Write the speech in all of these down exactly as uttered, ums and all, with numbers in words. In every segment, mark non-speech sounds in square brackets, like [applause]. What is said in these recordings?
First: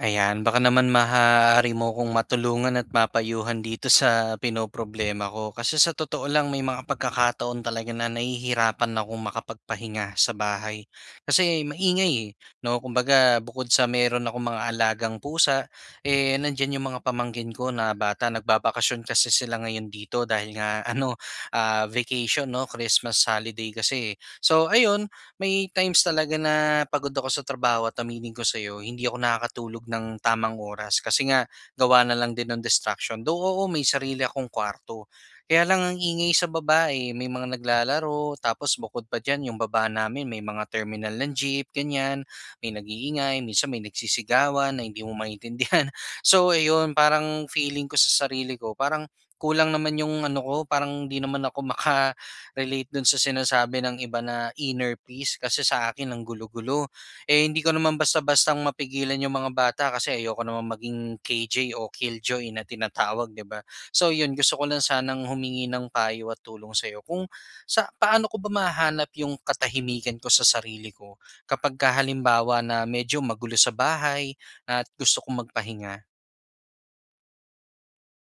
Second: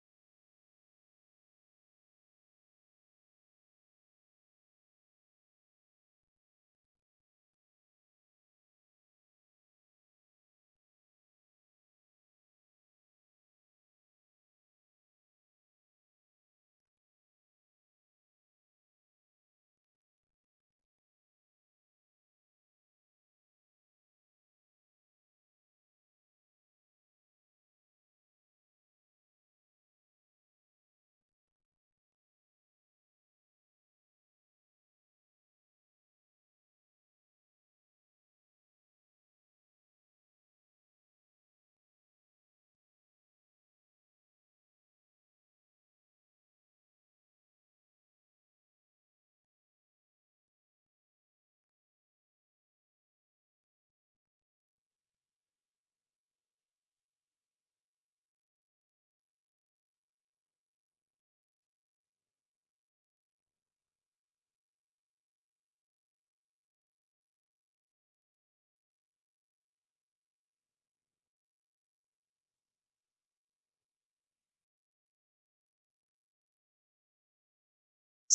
Ayan, baka naman maaari mo akong matulungan at mapayuhan dito sa pinoproblema ko. Kasi sa totoo lang, may mga pagkakataon talaga na nahihirapan akong makapagpahinga sa bahay. Kasi maingay eh. No? Kumbaga, bukod sa meron akong mga alagang pusa, eh, nandyan yung mga pamangkin ko na bata. Nagbabakasyon kasi sila ngayon dito dahil nga, [laughs] ano, ah, vacation, no? Christmas holiday kasi. Eh. So, ayun, may times talaga na pagod ako sa trabaho at aminin ko sa'yo, hindi ako nakakatulog ng tamang oras kasi nga gawa na lang din ng distraction. Though oo, may sarili akong kwarto. Kaya lang ang ingay sa babae, may mga naglalaro, tapos bukod pa dyan yung baba namin, may mga terminal ng jeep, ganyan, may nag-iingay, minsan may nagsisigawan na hindi mo maintindihan. [laughs] So ayun, parang feeling ko sa sarili ko, parang kulang naman yung ano ko, parang hindi naman ako maka relate dun sa sinasabi ng iba na inner peace kasi sa akin ang gulo-gulo. Eh, hindi ko naman basta-bastang mapigilan yung mga bata kasi ayoko naman maging K J o Killjoy na tinatawag, di ba? So yun, gusto ko lang sanang humingi ng payo at tulong sa sa'yo. Kung sa, paano ko ba mahanap yung katahimikan ko sa sarili ko kapag ka halimbawa na medyo magulo sa bahay at gusto kong magpahinga?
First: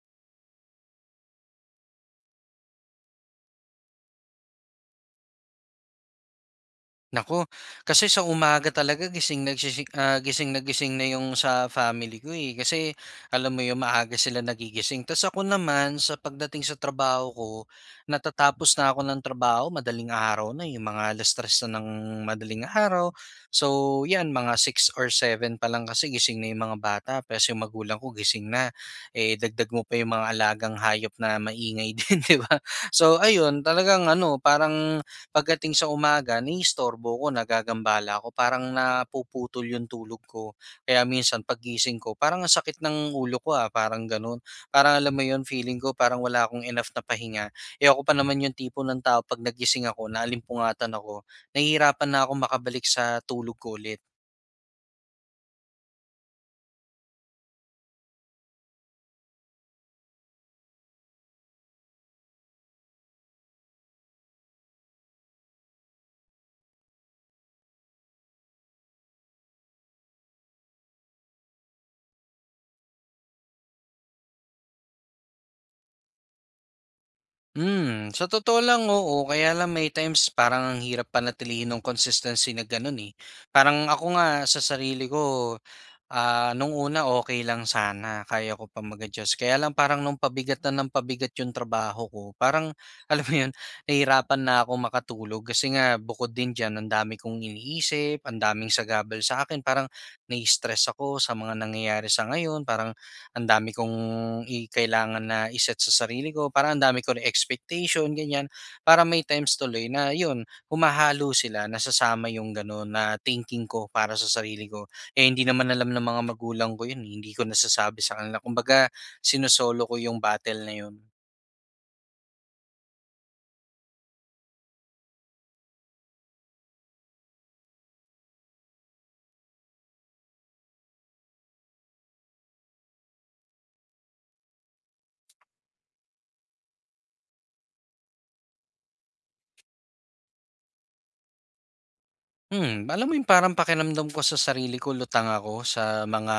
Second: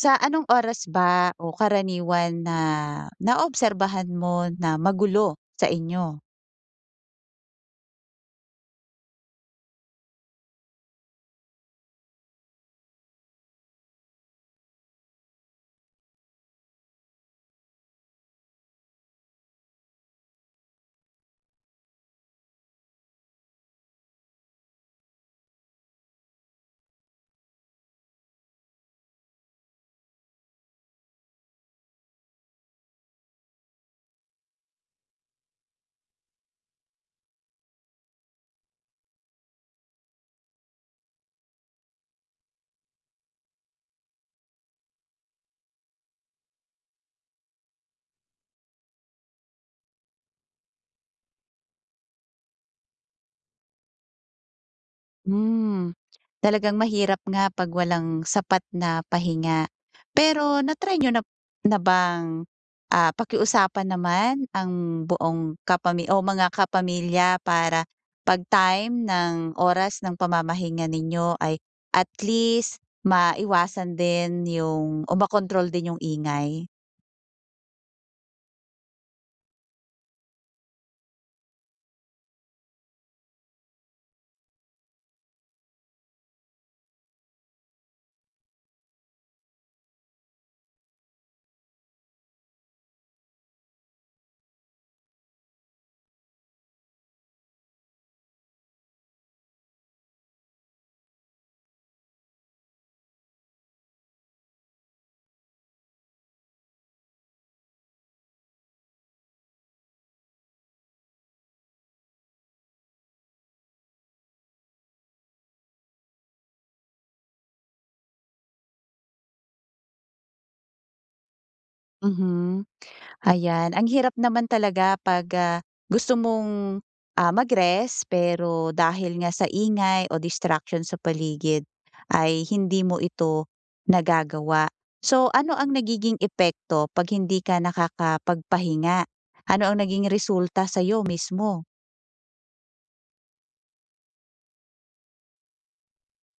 Sa anong oras ba o karaniwan na naobserbahan mo na magulo sa inyo? Nako, kasi sa umaga talaga gising nagsisi ah, gising na gising na yung sa family ko, eh. Kasi alam mo yung maaga sila nagigising. Ta's ako naman sa pagdating sa trabaho ko, natatapos na ako ng trabaho madaling araw na, yung mga alas tres na ng madaling araw. So, 'yan mga six or seven pa lang kasi gising na yung mga bata ta's yung magulang ko gising na. Eh, dagdag mo pa yung mga alagang hayop na maingay [laughs] din, 'di ba? So ayun, talagang ano, parang pagdating sa umaga naiistorbo ko, nagagambala ako, parang napuputol yung tulog ko. Kaya minsan paggising ko parang ang sakit ng ulo ko, ah, parang gano'n. Parang alam mo 'yun, feeling ko parang wala akong enough na pahinga. E ako pa naman yung tipo ng tao 'pag nagising ako, naalimpungatan ako, nahihirapan na akong makabalik sa tulog ko ulit. Hmm, talagang mahirap nga 'pag walang sapat na pahinga. Pero na-try niyo na na bang, ah, pakiusapan naman ang buong kapami o mga kapamilya para 'pag time ng oras ng pamamahinga ninyo ay at least maiwasan din yung o makontrol din yung ingay? Hmm, sa totoo lang, oo. Kaya lang may times parang ang hirap panatilihin ng consistency na gano'n, eh. Parang ako nga sa sarili ko. Ah, nung una okay lang sana, kaya ko pa mag-adjust. Kaya lang parang nung pabigat na ng pabigat yung trabaho ko, parang [laughs] alam mo yun, nahirapan na ako makatulog kasi nga bukod din diyan ang dami kong iniisip, ang daming sagabal sa'kin, parang nai-stress ako sa mga nangyayari sa ngayon, parang ang dami kong i kailangan na iset sa sarili ko, parang ang dami ko ring expectation, ganyan. Parang may times tuloy na yun, humahalo sila, nasasama yung gano'n na thinking ko para sa sarili ko. Eh, hindi naman alam ng mga magulang ko yun, eh, hindi ko nasasabi sa kanila kumbaga sino-solo ko yung battle na yun. Mhm. Ayan, ang hirap naman talaga 'pag, ah, gusto mong, ah, mag-rest pero dahil nga sa ingay o distraction sa paligid ay hindi mo ito nagagawa. So, ano ang nagiging epekto 'pag hindi ka nakakapagpahinga? Ano ang naging resulta sa sa'yo mismo? Hmm, alam mo yung parang pakiramdam ko sa sarili ko lutang ako sa mga,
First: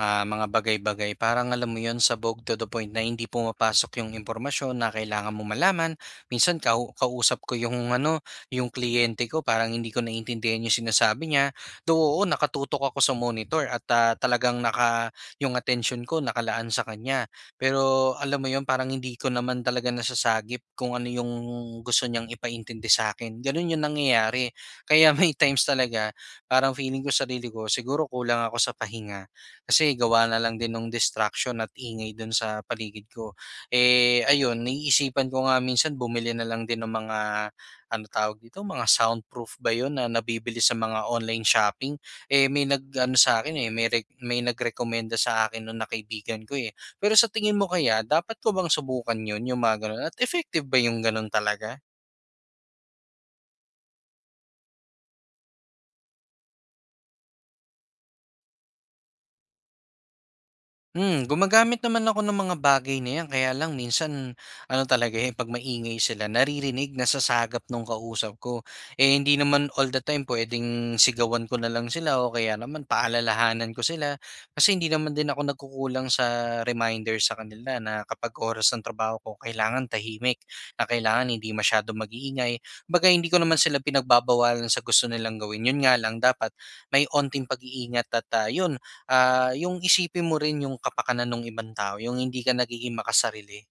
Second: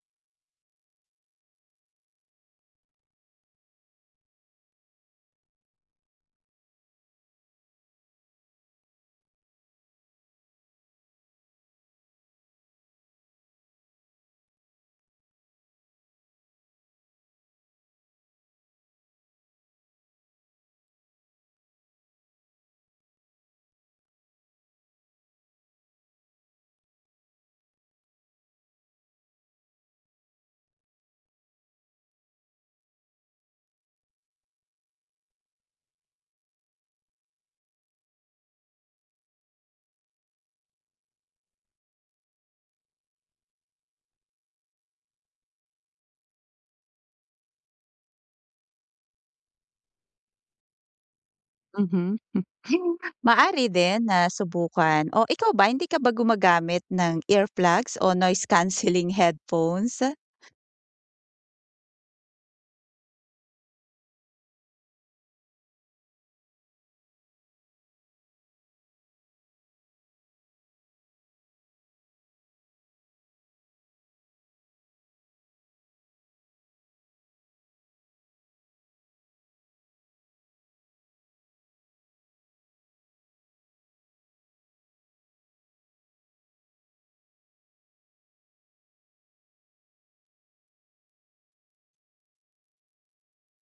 ah, mga bagay-bagay. Parang alam mo yun, sabog to the point na hindi pumapasok yung impormasyon na kailangan mo malaman. Minsan kau kausap ko yung ano, yung kliyente ko parang hindi ko naintindihan yung sinasabi niya. Though oo, nakatutok ako sa monitor at, ah, talagang naka yung attention ko nakalaan sa kanya. Pero alam mo yun, parang hindi ko naman talaga nasasagip kung ano yung gusto niyang ipaintindi sa'kin. Ganun yung nangyayari. Kaya may times talaga parang feeling ko sarili ko siguro kulang ako sa pahinga kasi gawa na lang din ng distraction at ingay dun sa paligid ko. Eh ayun, naiisipan ko nga minsan bumili na lang din ng mga ano tawag dito, mga soundproof ba 'yon na nabibili sa mga online shopping. Eh may nag ano sa akin eh, may rec- may nagrekomenda sa akin nung nakaibigan ko eh. Pero sa tingin mo kaya dapat ko bang subukan 'yon, yung mga ganun? At effective ba yung ganun talaga? Mhm. [laughs] Maaari din na subukan o ikaw ba hindi ka ba gumagamit ng earplugs o noise cancelling [laughs] headphones? Hmm, gumagamit naman ako ng mga bagay na 'yan kaya lang minsan ano talaga, eh, 'pag maingay sila naririnig, nasasagap nung kausap ko. Eh, hindi naman all the time puwedeng sigawan ko na lang sila o kaya naman paalalahanan ko sila. Kasi hindi naman din ako nagkukulang sa reminder sa kanila na kapag oras ng trabaho ko kailangan tahimik, na kailangan hindi masyadong mag-iingay. Kumbaga hindi ko naman sila pinagbabawalan sa gusto nilang gawin, 'yun nga lang dapat may onting pag-iingat at, ah, 'yun. Ah, yung isipin mo rin yung kapakanan ng ibang tao, yung hindi ka nagiging makasarili.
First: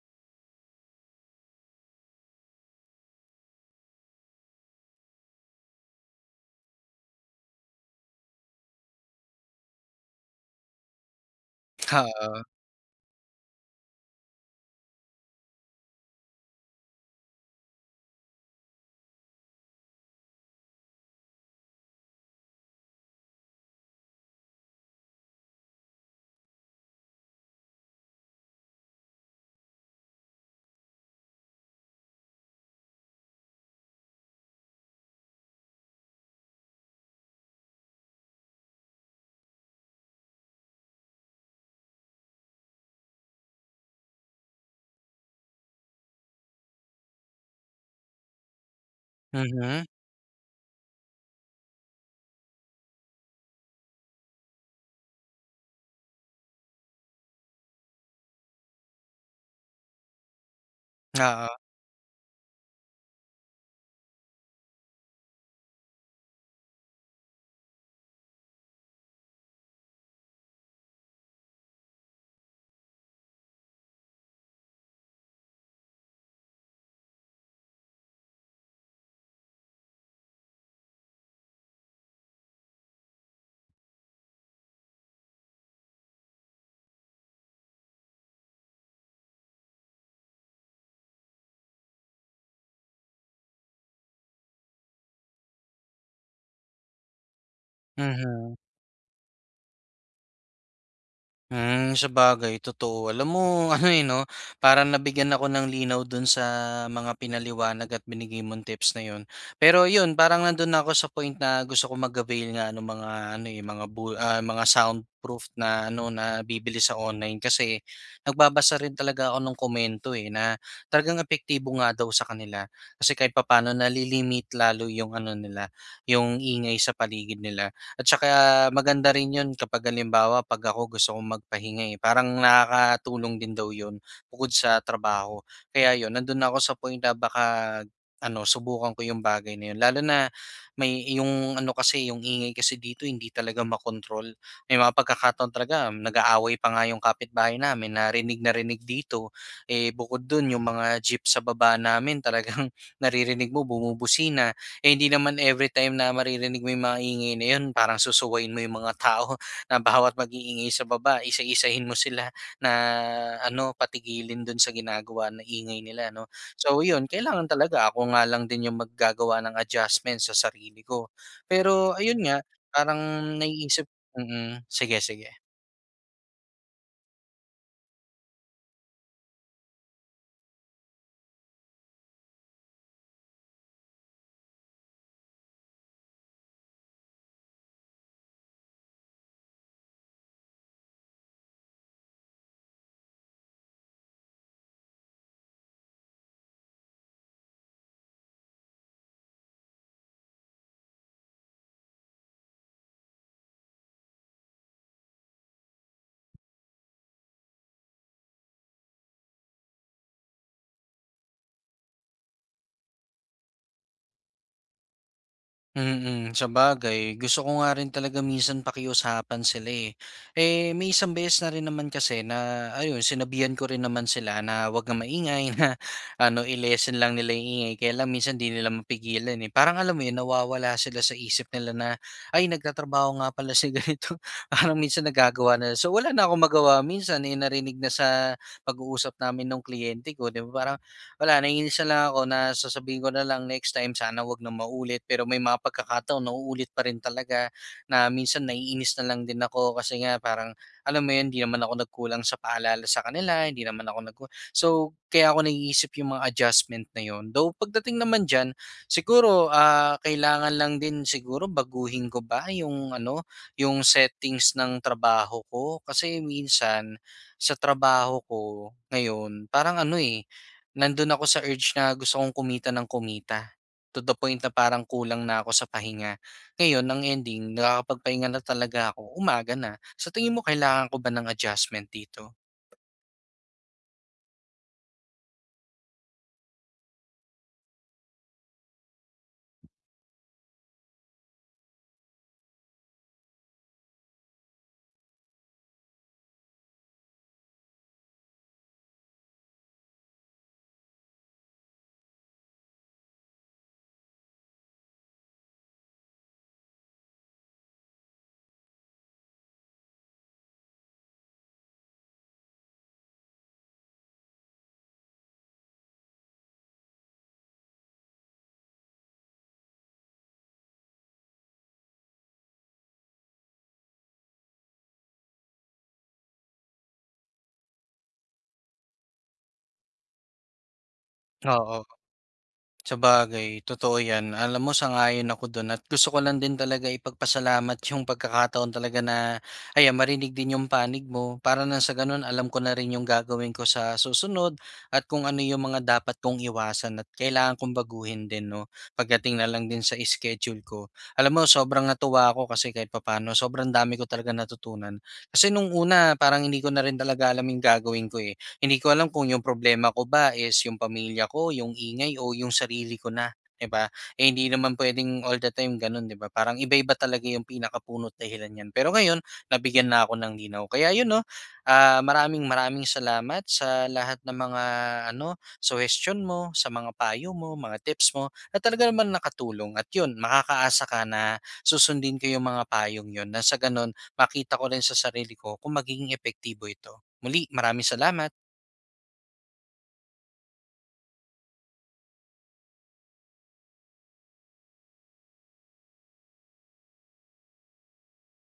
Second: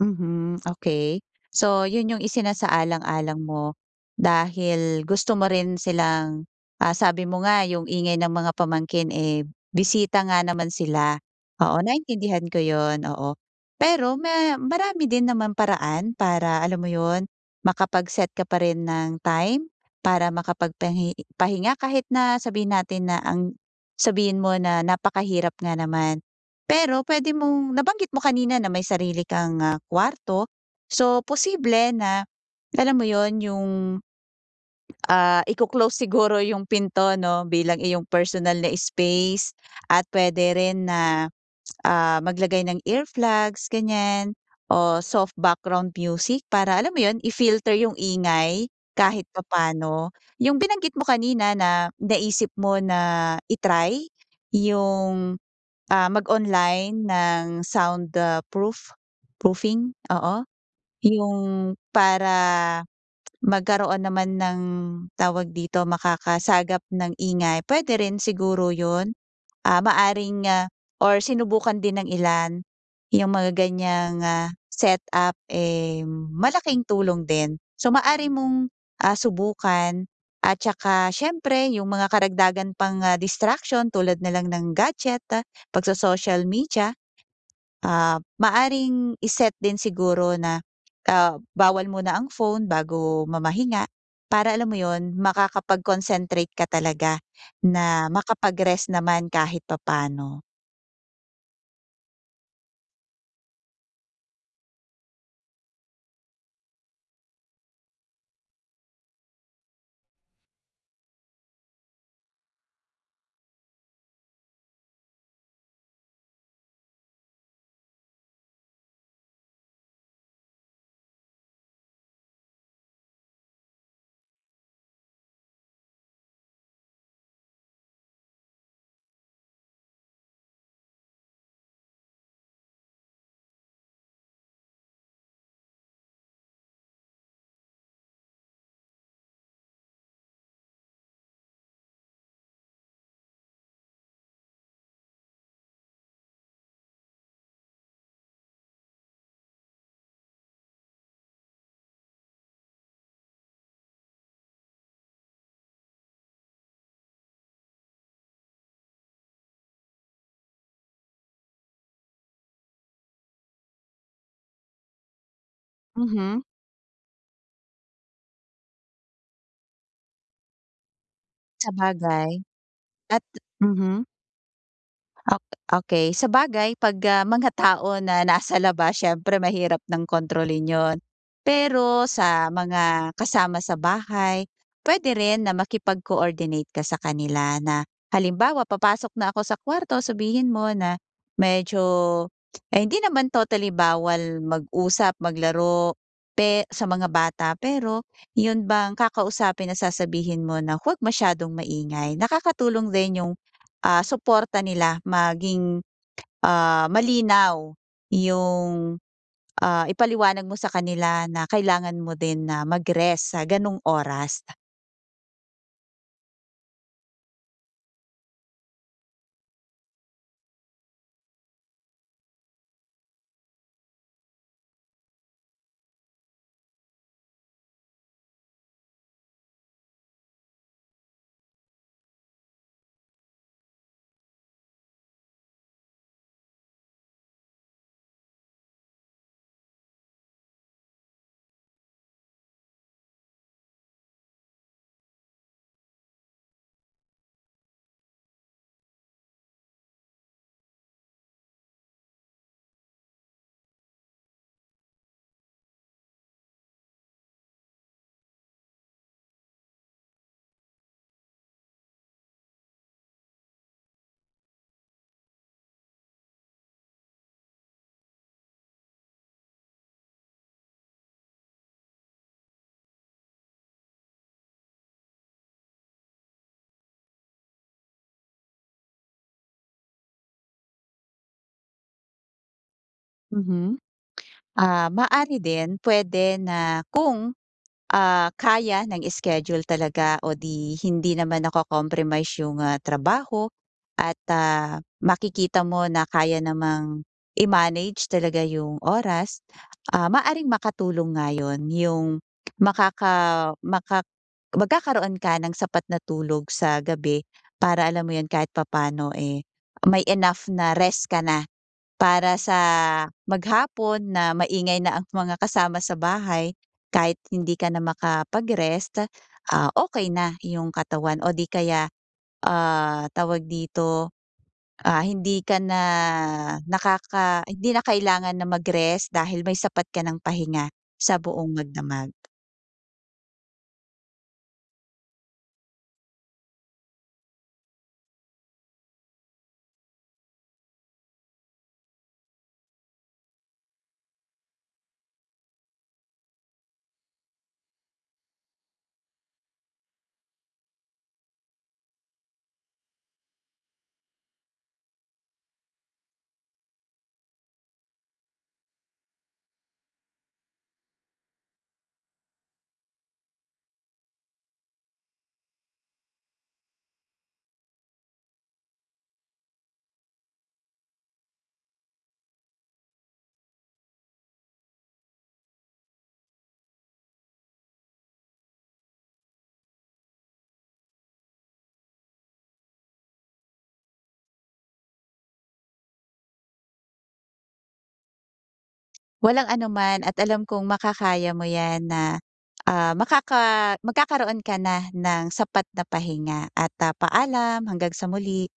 Mhm, okay. So, yun yung isinasaalang-alang mo dahil gusto mo rin silang, ah, sabi mo nga yung ingay ng mga pamangkin, eh, bisita nga naman sila. Oo, Oo, naintindihan ko yun, oo. Pero ma marami din naman paraan para alam mo yun, makapag-set ka pa rin ng time para makapagpahi pahinga kahit na sabihin natin na ang sabihin mo na napakahirap nga naman. Pero pwede mong nabanggit mo kanina na may sarili kang, ah, kuwarto. So, posible na alam mo 'yun, yung, ah, iko-close [laughs] siguro yung pinto 'no, bilang iyong personal na space at puwede rin na, ah, maglagay ng earplugs ganiyan o soft background music para alam mo 'yun, i-filter yung ingay kahit mhm, papaano. Yung binanggit mo kanina na naisip mo na i yung, ah, mag-online ng sound, ah, proof proofing, oo. oo, Yung para magkaroon naman ng tawag dito, makakasagap ng ingay, puwede rin siguro 'yun ah, maaaring, ah, or sinubukan din ng ilan yung mga ganiyang, ah, setup, eh, malaking tulong din. So, maari mong, ah, subukan at saka siyempre yung mga karagdagan pang, ah, distraction tulad na lang ng gadget, ah, pagso-social media. Ah, maaaring i din siguro na, ah, bawal muna ang phone bago mamahinga para alam mo yon makakapag-concentrate ka talaga na mhm. makapag-rest naman kahit papaano. Hmm, bagay totoo. Alam mo [laughs] ano, eh, 'no, parang nabigyan ako ng linaw dun sa mga pinaliwanag at binigay mong tips na yun. Pero yun, parang nandun na ako sa point na gusto ko mag-avail nga ng mga ano, eh, mga bu ah, mga soundproof na ano, na bibili sa online kasi nagbabasa rin talaga ako ng komento, eh, na talagang epektibo nga daw sa kanila. Kasi kahit papano nali-limit lalo yung ano nila, yung ingay sa paligid nila. At saka maganda rin 'yun kapag halimbawa 'pag ako gusto kong magpahinga, eh, parang nakakatulong din daw 'yun bukod sa trabaho. Kaya 'yun, nandun ako sa point na baka ano, subukan ko 'yung bagay na 'yun. Lalo na may 'yung ano kasi, 'yung ingay kasi dito hindi talaga makontrol. May mga pagkakataon talaga nag-aaway pa nga 'yung kapitbahay namin, narinig na rinig dito. Eh, bukod dun 'yung mga jeep sa baba namin talagang [laughs] naririnig mo bumubusina. Eh, hindi naman every time na maririnig mo yung mga ingay na yun, parang susuwain mo yung mga tao [laughs] na bawat mag-iingay sa baba, isa-isahin mo sila na ano, patigilin dun sa ginagawa na ingay nila, no? Mhm. So, yun, kailangan talaga ako nga lang din yung maggagawa ng adjustment sa sarili ko. Sa Pero, ayun bagay nga, parang at naiisip. mhm. Mm, mm, sige, sige. Ok Okay. Sa bagay 'pag, ah, mga tao na nasa labas siyempre mahirap ng kontrolin 'yun. Pero sa mga kasama sa bahay, pwede rin na makipag-coordinate ka sa kanila na halimbawa papasok na ako sa kwarto sabihin mo na medyo, eh, hindi naman totally bawal mag-usap, maglaro, pe sa mga bata pero 'yun bang kakausapin na sasabihin mo na huwag masyadong maingay, nakakatulong din 'yung ah, suporta nila maging, ah, malinaw yung, ah, ipaliwanag mo sa kanila na kailangan mo din na mag-rest sa gano'ng oras. Mm, sabagay. Gusto ko nga rin talaga minsan pakiusapan sila eh. Eh, may isang beses na rin naman kasi na ayun, sinabihan ko rin naman sila na wag na maingay [laughs] na ano, i-lessen lang nila yung ingay. Kaya lang minsan di nila mapigilan eh. Parang alam mo yun, nawawala sila sa isip nila na ay, nagtatrabaho nga pala si ganito. [laughs] Parang minsan nagagawa na. So wala na akong magawa minsan eh, narinig na sa pag-uusap namin ng kliyente ko, 'di ba? Parang wala, naiinis na lang ako na sasabihin ko na lang next time sana wag na maulit, pero may mga pagkakataon nauulit pa rin talaga na minsan naiinis na lang din ako kasi nga parang alam mo yun, hindi naman ako nagkulang sa paalala sa kanila, hindi naman ako nag so kaya ako naiisip yung mga adjustment na yun. Though pagdating naman diyan siguro ah, kailangan lang din siguro baguhin ko ba yung ano, yung settings ng trabaho ko kasi minsan sa trabaho ko ngayon parang ano eh. Nandun ako sa urge na gusto kong kumita ng kumita. To the point na parang kulang na ako sa pahinga. Ngayon, ang ending, nakakapagpahinga na talaga ako. Umaga na. Sa tingin mo, kailangan ko ba ng adjustment dito? Mhm. Ah, maaari din pwede na kung ah, kaya ng schedule talaga o di hindi naman nako-compromise yung, ah, trabaho at, ah, makikita mo na kaya namang i-manage talaga yung oras, ah, maaaring makatulong nga yun yung makaka maka magkakaroon ka ng sapat na tulog sa gabi para alam mo yun kahit papaano, eh, may enough na rest ka na. Para sa maghapon na maingay na ang mga kasama sa bahay, kahit hindi ka na makapag-rest, ah, okey na yung katawan o di kaya, ah, tawag dito, ah, hindi ka na nakaka hindi na kailangan na mag-rest dahil may sapat ka ng pahinga sa buong Oo. magdamag. Sabagay, totoo 'yan. Alam mo, sang-ayon ako do'n at gusto ko lang din talaga ipagpasalamat [laughs] yung pagkakataon talaga na ayan, marinig din yung panig mo para na sa gano'n alam ko na rin yung gagawin ko sa susunod at kung ano yung mga dapat kong iwasan at kailangan kong baguhin din 'no, pagdating na lang din sa schedule ko. Alam mo, sobrang natuwa ako kasi kahit papaano sobrang dami ko talagang natutunan. Kasi nung una parang hindi ko na rin talaga alam yung gagawin ko, eh. Hindi ko alam kung yung problema ko ba is yung pamilya ko, yung ingay, o yung sarili ko na, 'di ba? Eh, hindi naman pwedeng all the time gano'n, 'di ba? Parang iba-iba talaga yung pinakapunot dahilan niyan. Pero ngayon, nabigyan na ako ng linaw. Kaya yun 'no, ah, maraming maraming salamat sa lahat ng mga ano, suhestiyon mo, sa mga payo mo, mga tips mo na talaga naman nakatulong at yun, makakaasa ka na susundin ko yung mga payong yun na sa gano'n makita ko rin sa sarili ko kung magiging epektibo ito. Muli, maraming salamat. Walang anuman at alam kong makakaya mo 'yan na, ah, makaka magkakaroon ka na ng sapat na pahinga at, ah, paalam hanggang sa muli.